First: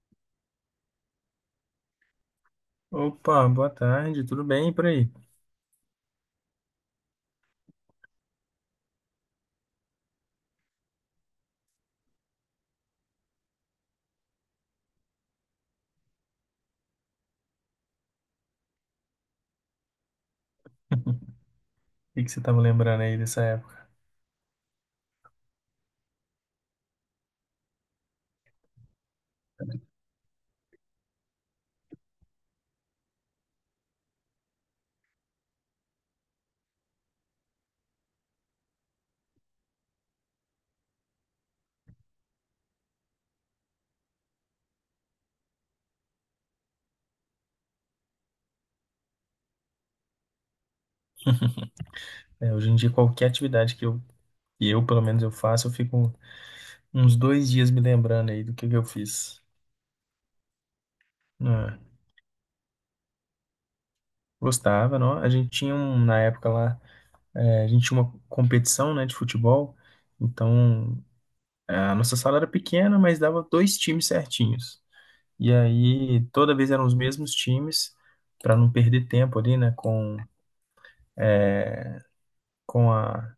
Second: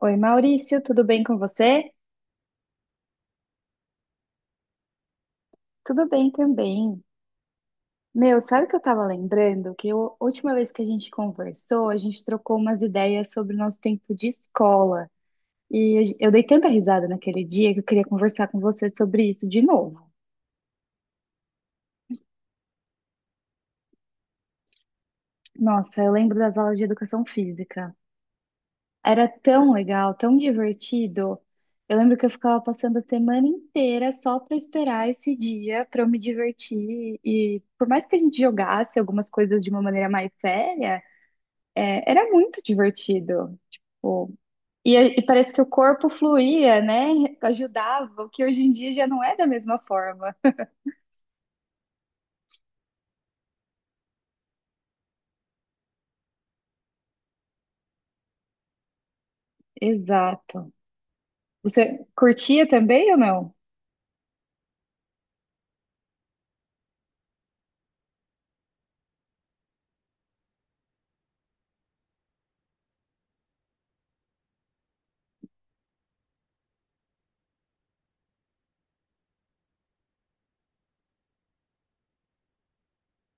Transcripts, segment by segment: Oi, Maurício, tudo bem com você? Opa, boa tarde, tudo bem e por aí? O Tudo bem também. Meu, sabe o que eu tava lembrando? A última vez que a gente conversou, a gente trocou umas ideias sobre o nosso tempo de escola. Eu dei tanta risada naquele dia que eu queria conversar com você sobre isso de novo. que que você estava lembrando aí dessa época? Nossa, eu lembro das aulas de educação física. Era tão legal, tão divertido. Eu lembro que eu ficava passando a semana inteira só para esperar esse dia para eu me divertir. E por mais que a gente jogasse algumas coisas de uma maneira mais séria, era muito divertido. E parece que o corpo fluía, né? Ajudava, o que hoje em dia já não é da mesma forma. É, hoje em dia, qualquer atividade que eu, pelo menos, eu faço, eu fico uns 2 dias me lembrando aí do que eu fiz. Exato. Ah, Você curtia também ou não? gostava, não? A gente tinha, na época lá, a gente tinha uma competição, né, de futebol, então a nossa sala era pequena, mas dava dois times certinhos. E aí, toda vez eram os mesmos times, para não perder tempo ali, né, com a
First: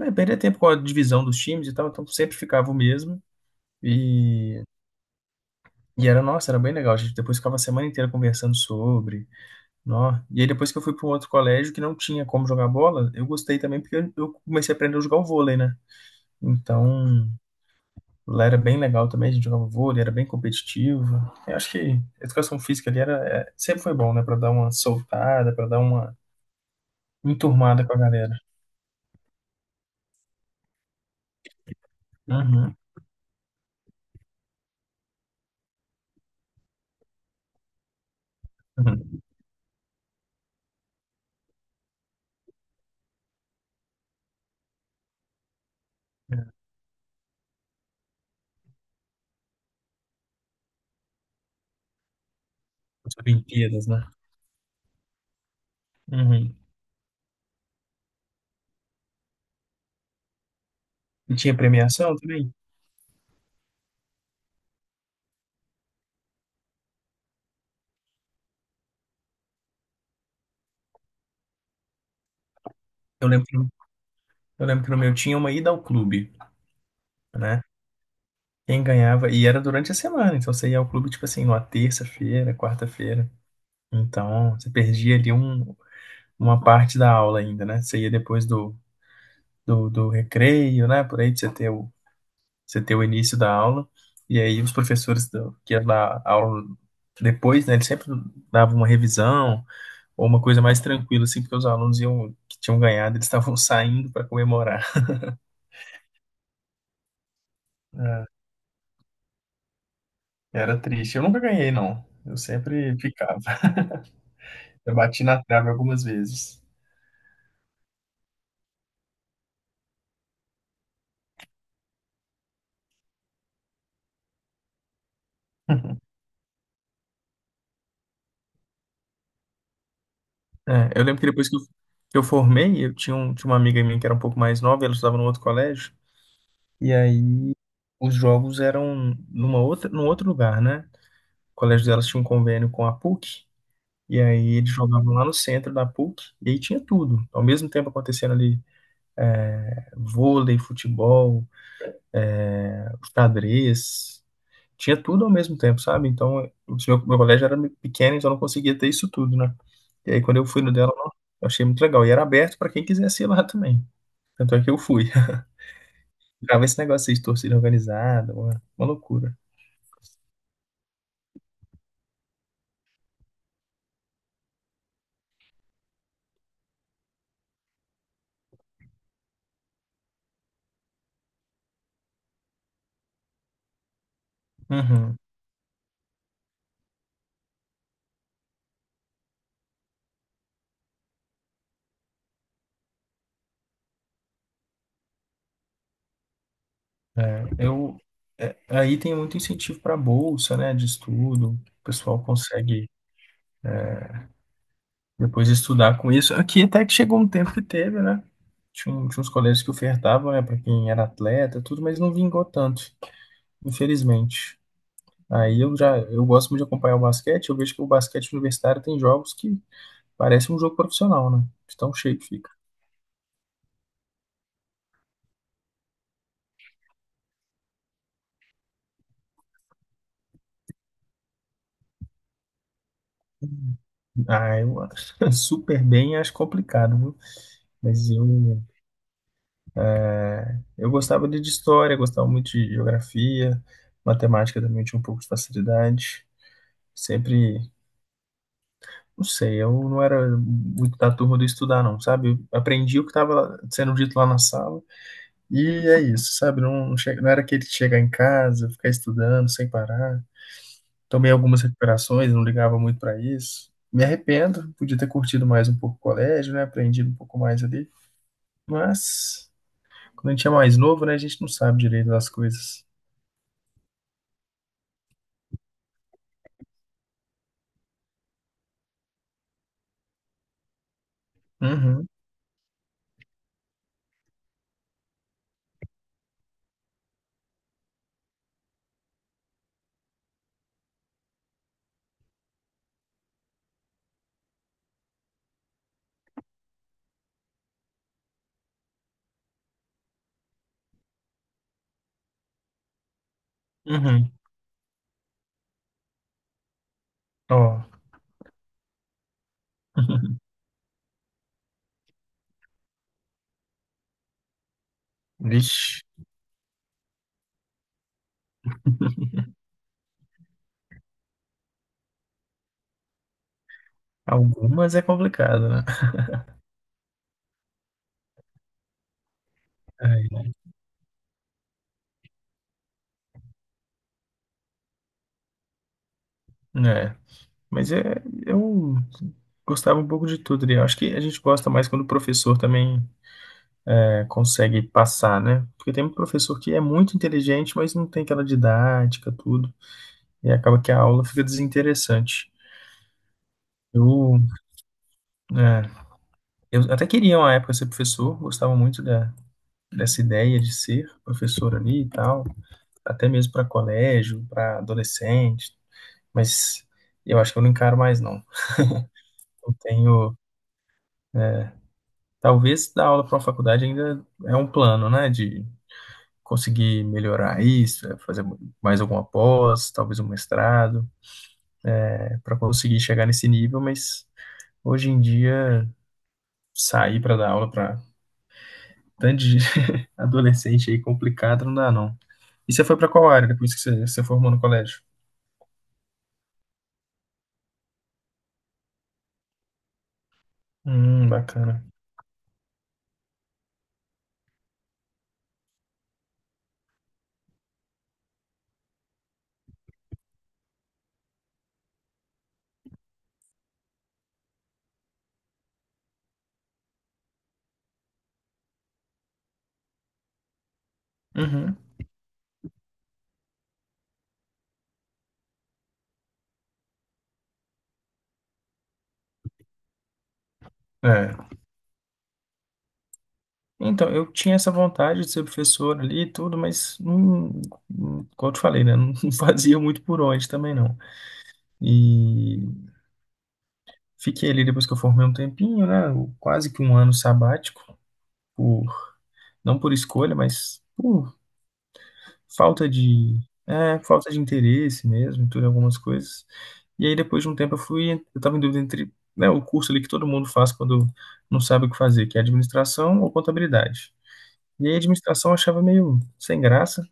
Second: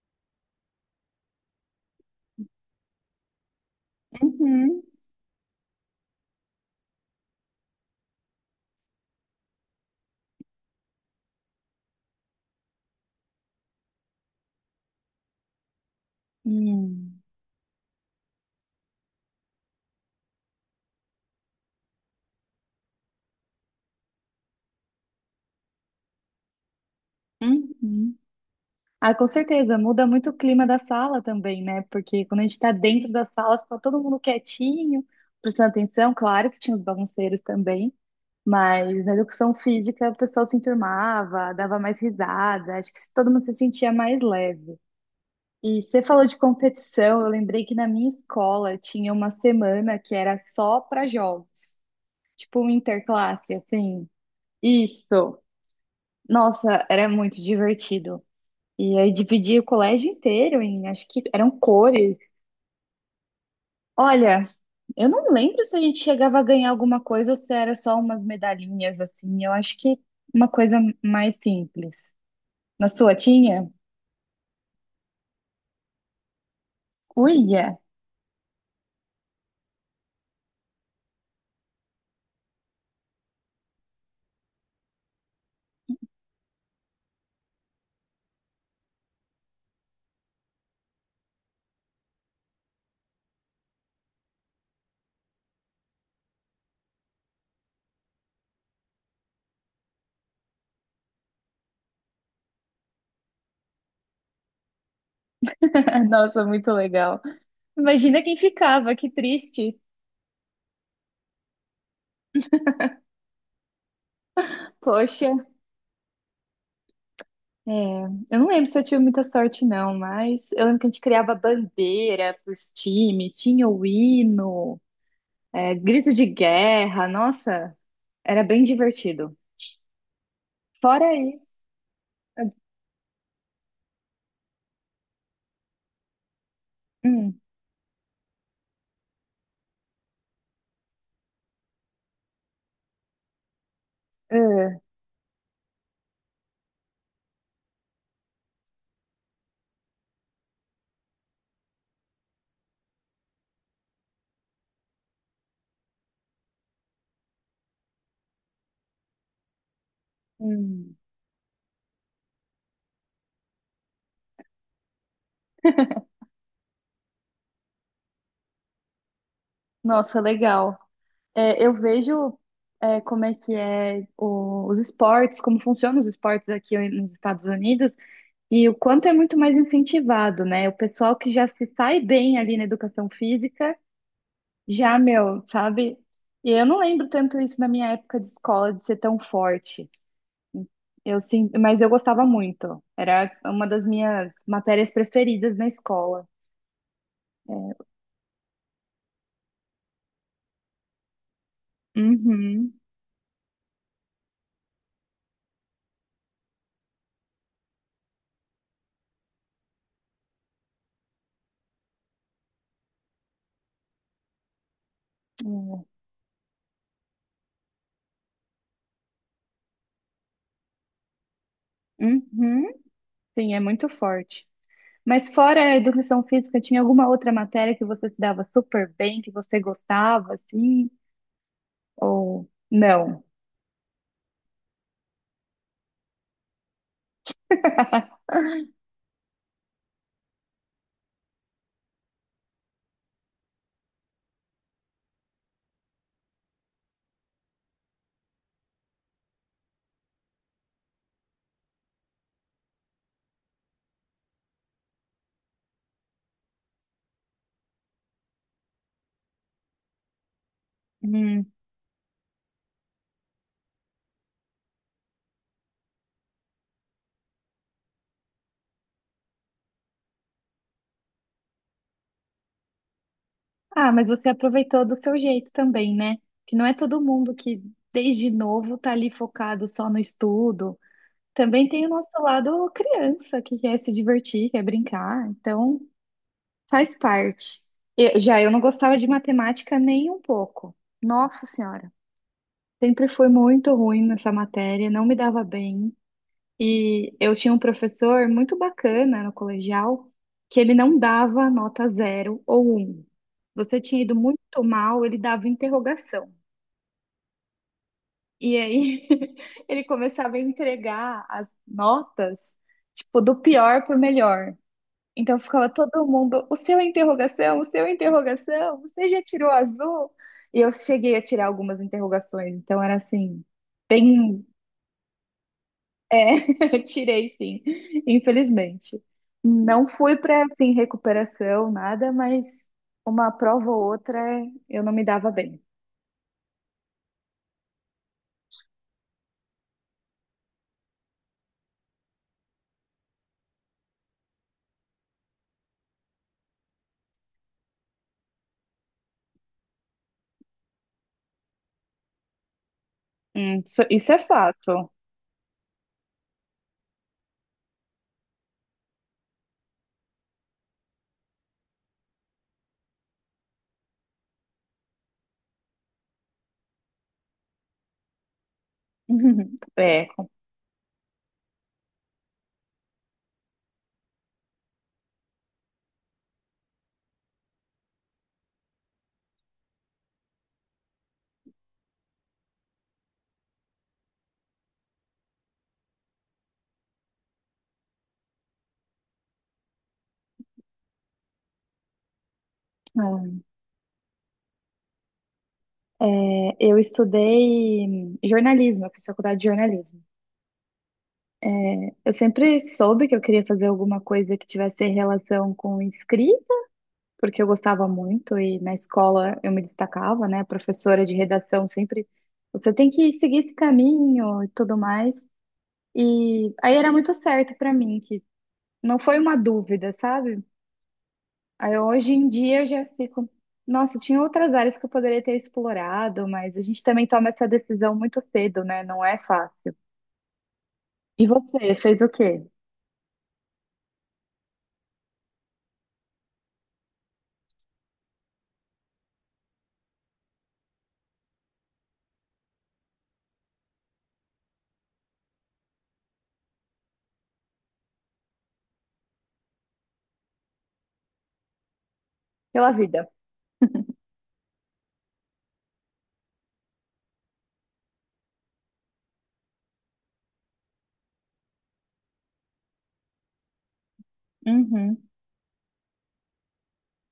É, perder tempo com a divisão dos times e tal, então sempre ficava o mesmo. E, Uhum. e nossa, era bem legal. A gente depois ficava a semana inteira conversando sobre. Nó. E aí depois que eu fui para um outro colégio que não tinha como jogar bola, eu gostei também porque eu comecei a aprender a jogar o vôlei, né? Hum. Então, lá era bem legal também, a gente jogava vôlei, era bem competitivo. Eu acho que a educação física ali sempre foi bom, né? Para dar uma soltada, para dar uma enturmada com a Uhum. galera. Ah, com certeza, muda muito o clima da sala também, né? Porque quando a gente tá Uhum. dentro da sala, fica todo mundo quietinho, prestando atenção. Claro que tinha os bagunceiros também, mas na Uhum. educação física o pessoal se enturmava, dava mais risada, acho que todo mundo se sentia mais leve. E você falou de competição, eu lembrei que na minha escola tinha uma semana que era só para jogos, tipo um As interclasse, Olimpíadas, né? assim. Isso! Uhum. Nossa, era muito divertido. E aí dividia o colégio inteiro em, acho que E eram tinha premiação cores. também? Olha, eu não lembro se a gente chegava a ganhar alguma coisa ou se era só umas medalhinhas assim. Eu acho que uma coisa mais simples. Na sua Eu lembro tinha? Eu lembro que no meu tinha uma ida ao clube, né? Uia! Quem ganhava, e era durante a semana, então você ia ao clube, tipo assim, numa terça-feira, quarta-feira. Então, você perdia ali uma parte da aula ainda, né? Você ia depois do recreio, né? Por aí, pra você você ter o início da aula. E aí, os professores que iam dar aula depois, né? Eles sempre davam uma revisão, ou uma coisa mais tranquila, assim, porque os alunos iam, que tinham ganhado, eles estavam saindo para comemorar. Nossa, muito legal. Imagina Ah, quem ficava, que triste. era triste. Eu nunca ganhei, não. Eu sempre ficava. Eu bati Poxa, na trave algumas vezes. é, eu não lembro se eu tive muita sorte, não, mas eu lembro que a gente criava bandeira pros times, tinha o hino, grito de guerra. Nossa, era bem divertido. É, eu Fora lembro que depois isso. que eu formei, eu tinha uma amiga minha que era um pouco mais nova, ela estudava no outro colégio, e Hum, aí os jogos eram num outro lugar, né? O colégio delas tinha um convênio com a PUC, e aí eles é, jogavam lá no centro da PUC, e aí tinha tudo. Ao mesmo tempo acontecendo ali vôlei, futebol, xadrez. Tinha tudo ao mesmo tempo, sabe? Então, meu colégio era pequeno, então eu não conseguia ter isso tudo, né? E aí, quando eu fui no dela, hum. nossa, eu achei muito legal. E era aberto para quem quisesse ir lá também. Tanto é que eu fui. Ficava esse negócio aí de torcida organizada, uma loucura. Nossa, legal. É, eu vejo como é que é os esportes, como funcionam os esportes aqui nos Estados Unidos e o quanto é muito mais incentivado, né? O pessoal que já se sai bem ali na educação física, já, Uhum. meu, sabe? E eu não lembro tanto isso na minha época de escola, de ser tão forte. Eu sim, mas eu gostava muito. Era uma das minhas matérias preferidas na escola. Eu, Aí tem muito incentivo para bolsa, né, de estudo. O pessoal Uhum. consegue depois estudar com isso. Aqui até que chegou um tempo que teve, né? Tinha uns colégios que ofertavam, né, para quem era atleta, tudo, mas não vingou tanto, infelizmente. Eu gosto muito de acompanhar o basquete, eu vejo que o basquete universitário tem jogos que parece um jogo profissional, né? De tão cheio que fica. Uhum, sim, é muito forte. Mas fora a educação física, tinha alguma outra matéria que você se dava super bem, que você gostava, assim? Ou não? Ah, eu acho super bem, acho complicado, viu? Mas eu, é, eu gostava de história, gostava muito de geografia, matemática também tinha um pouco de facilidade. Sempre, não sei, eu não era muito da turma do estudar, não, sabe? Eu aprendi o que estava sendo dito lá na sala, e é isso, sabe? Não, não, não era aquele de chegar em casa, ficar estudando sem parar. Tomei Hum. algumas recuperações, não ligava muito para isso. Me arrependo, podia ter curtido mais um pouco o colégio, né? Aprendido um pouco mais ali. Mas, quando a gente é mais novo, né? A gente não sabe direito das coisas. Ah, mas você aproveitou do seu jeito também, né? Que não é todo mundo que, desde novo, tá ali focado só no estudo. Também tem o Uhum, nosso lado criança, que quer se divertir, quer brincar. Então, faz parte. Já eu não gostava de matemática nem um pouco. Nossa Senhora. Sempre fui muito ruim nessa matéria, não me dava bem. E eu tinha um professor muito bacana no colegial, que ele não dava nota zero ou um. Você tinha ido uhum. muito mal, ele dava interrogação. Ó, E aí ele começava a entregar as notas, tipo, do pior pro melhor. Então ficava vixe. todo mundo, o seu é interrogação, o seu é interrogação, você já tirou azul? E eu cheguei a tirar algumas interrogações, então era assim, bem. Algumas é complicado, né? É, eu tirei sim, infelizmente. Não fui para Ai, assim recuperação, nada, mas uma prova ou outra eu não me dava bem. é, mas é, eu gostava um pouco de tudo ali. Eu acho que a gente gosta mais quando o professor também consegue passar, né? Porque tem um professor que é muito inteligente, mas não tem aquela didática, tudo. E acaba que a aula fica desinteressante. Isso, isso é Eu, fato. é, eu até queria uma época ser professor, gostava muito dessa ideia de ser professor ali e tal, até mesmo para colégio, para adolescente, mas eu acho que eu não encaro mais não. Eu É, tenho, Talvez dar aula para uma faculdade ainda é um plano, né, de conseguir melhorar fazer mais alguma pós, talvez um para conseguir chegar nesse nível, mas hoje em dia sair para dar aula para tanto de adolescente aí complicado, não dá não. E você foi pra qual área depois que você formou no colégio? Eu estudei jornalismo, eu fiz faculdade de jornalismo. Bacana. Eu sempre soube que eu queria fazer alguma coisa que tivesse relação com escrita. Porque eu gostava muito e na escola eu me destacava, né? A professora de redação sempre, você tem que seguir esse caminho e tudo mais. E aí era muito certo pra mim, que não foi uma dúvida, sabe? Uhum. Aí hoje em dia eu já fico, nossa, tinha outras áreas que eu poderia ter explorado, mas a gente também toma essa decisão muito cedo, né? Não é fácil. E É. você fez o quê? Então, eu tinha essa vontade de ser professor ali e tudo, mas não, como eu te falei, né? Não fazia muito por onde também não. E fiquei ali depois que eu formei um tempinho, né? Quase que um ano sabático, por, não por escolha, mas por Pela falta vida. de, falta de interesse mesmo, tudo em algumas coisas. E aí depois de um tempo eu estava em dúvida entre, né, o curso ali que todo mundo faz quando não sabe o que fazer, que é administração ou contabilidade. E aí a Uhum, administração eu achava meio sem graça,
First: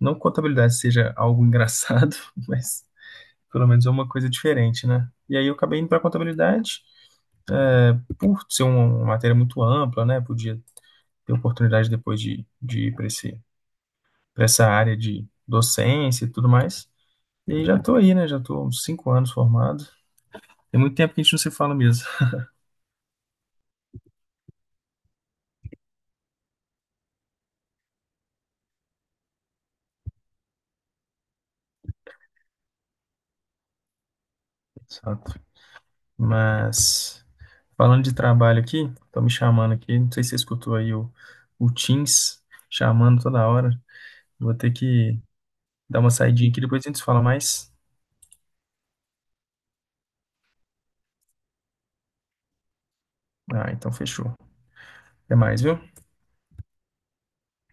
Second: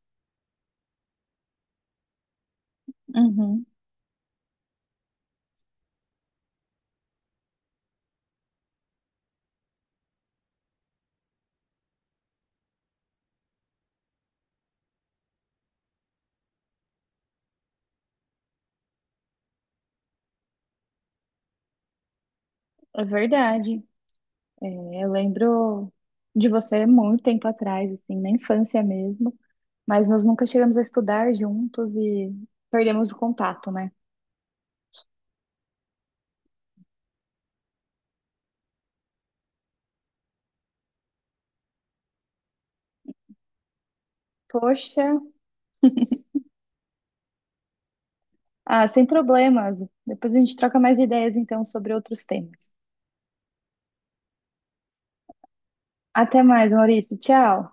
não que contabilidade seja algo engraçado, mas uhum, pelo menos é uma coisa diferente, né? E aí eu acabei indo para contabilidade, por ser uma matéria muito ampla, né, podia ter oportunidade depois de ir para para essa área de docência e tudo mais. E aí já tô aí, né? Já tô uns 5 anos formado. Tem muito tempo que a gente não se fala mesmo. é verdade. É, eu lembro de você muito tempo atrás, assim, na infância mesmo, mas nós nunca chegamos a estudar juntos e perdemos o contato, né? Exato. Mas, falando de trabalho aqui, estão me chamando aqui. Não sei se você escutou aí o Teams chamando toda hora. Vou ter Poxa, que dar uma saidinha aqui, depois a gente se fala mais. ah, sem problemas. Depois a gente troca mais ideias, então, sobre outros temas. Ah, então fechou. Até mais, viu? Até mais, Maurício. Tchau.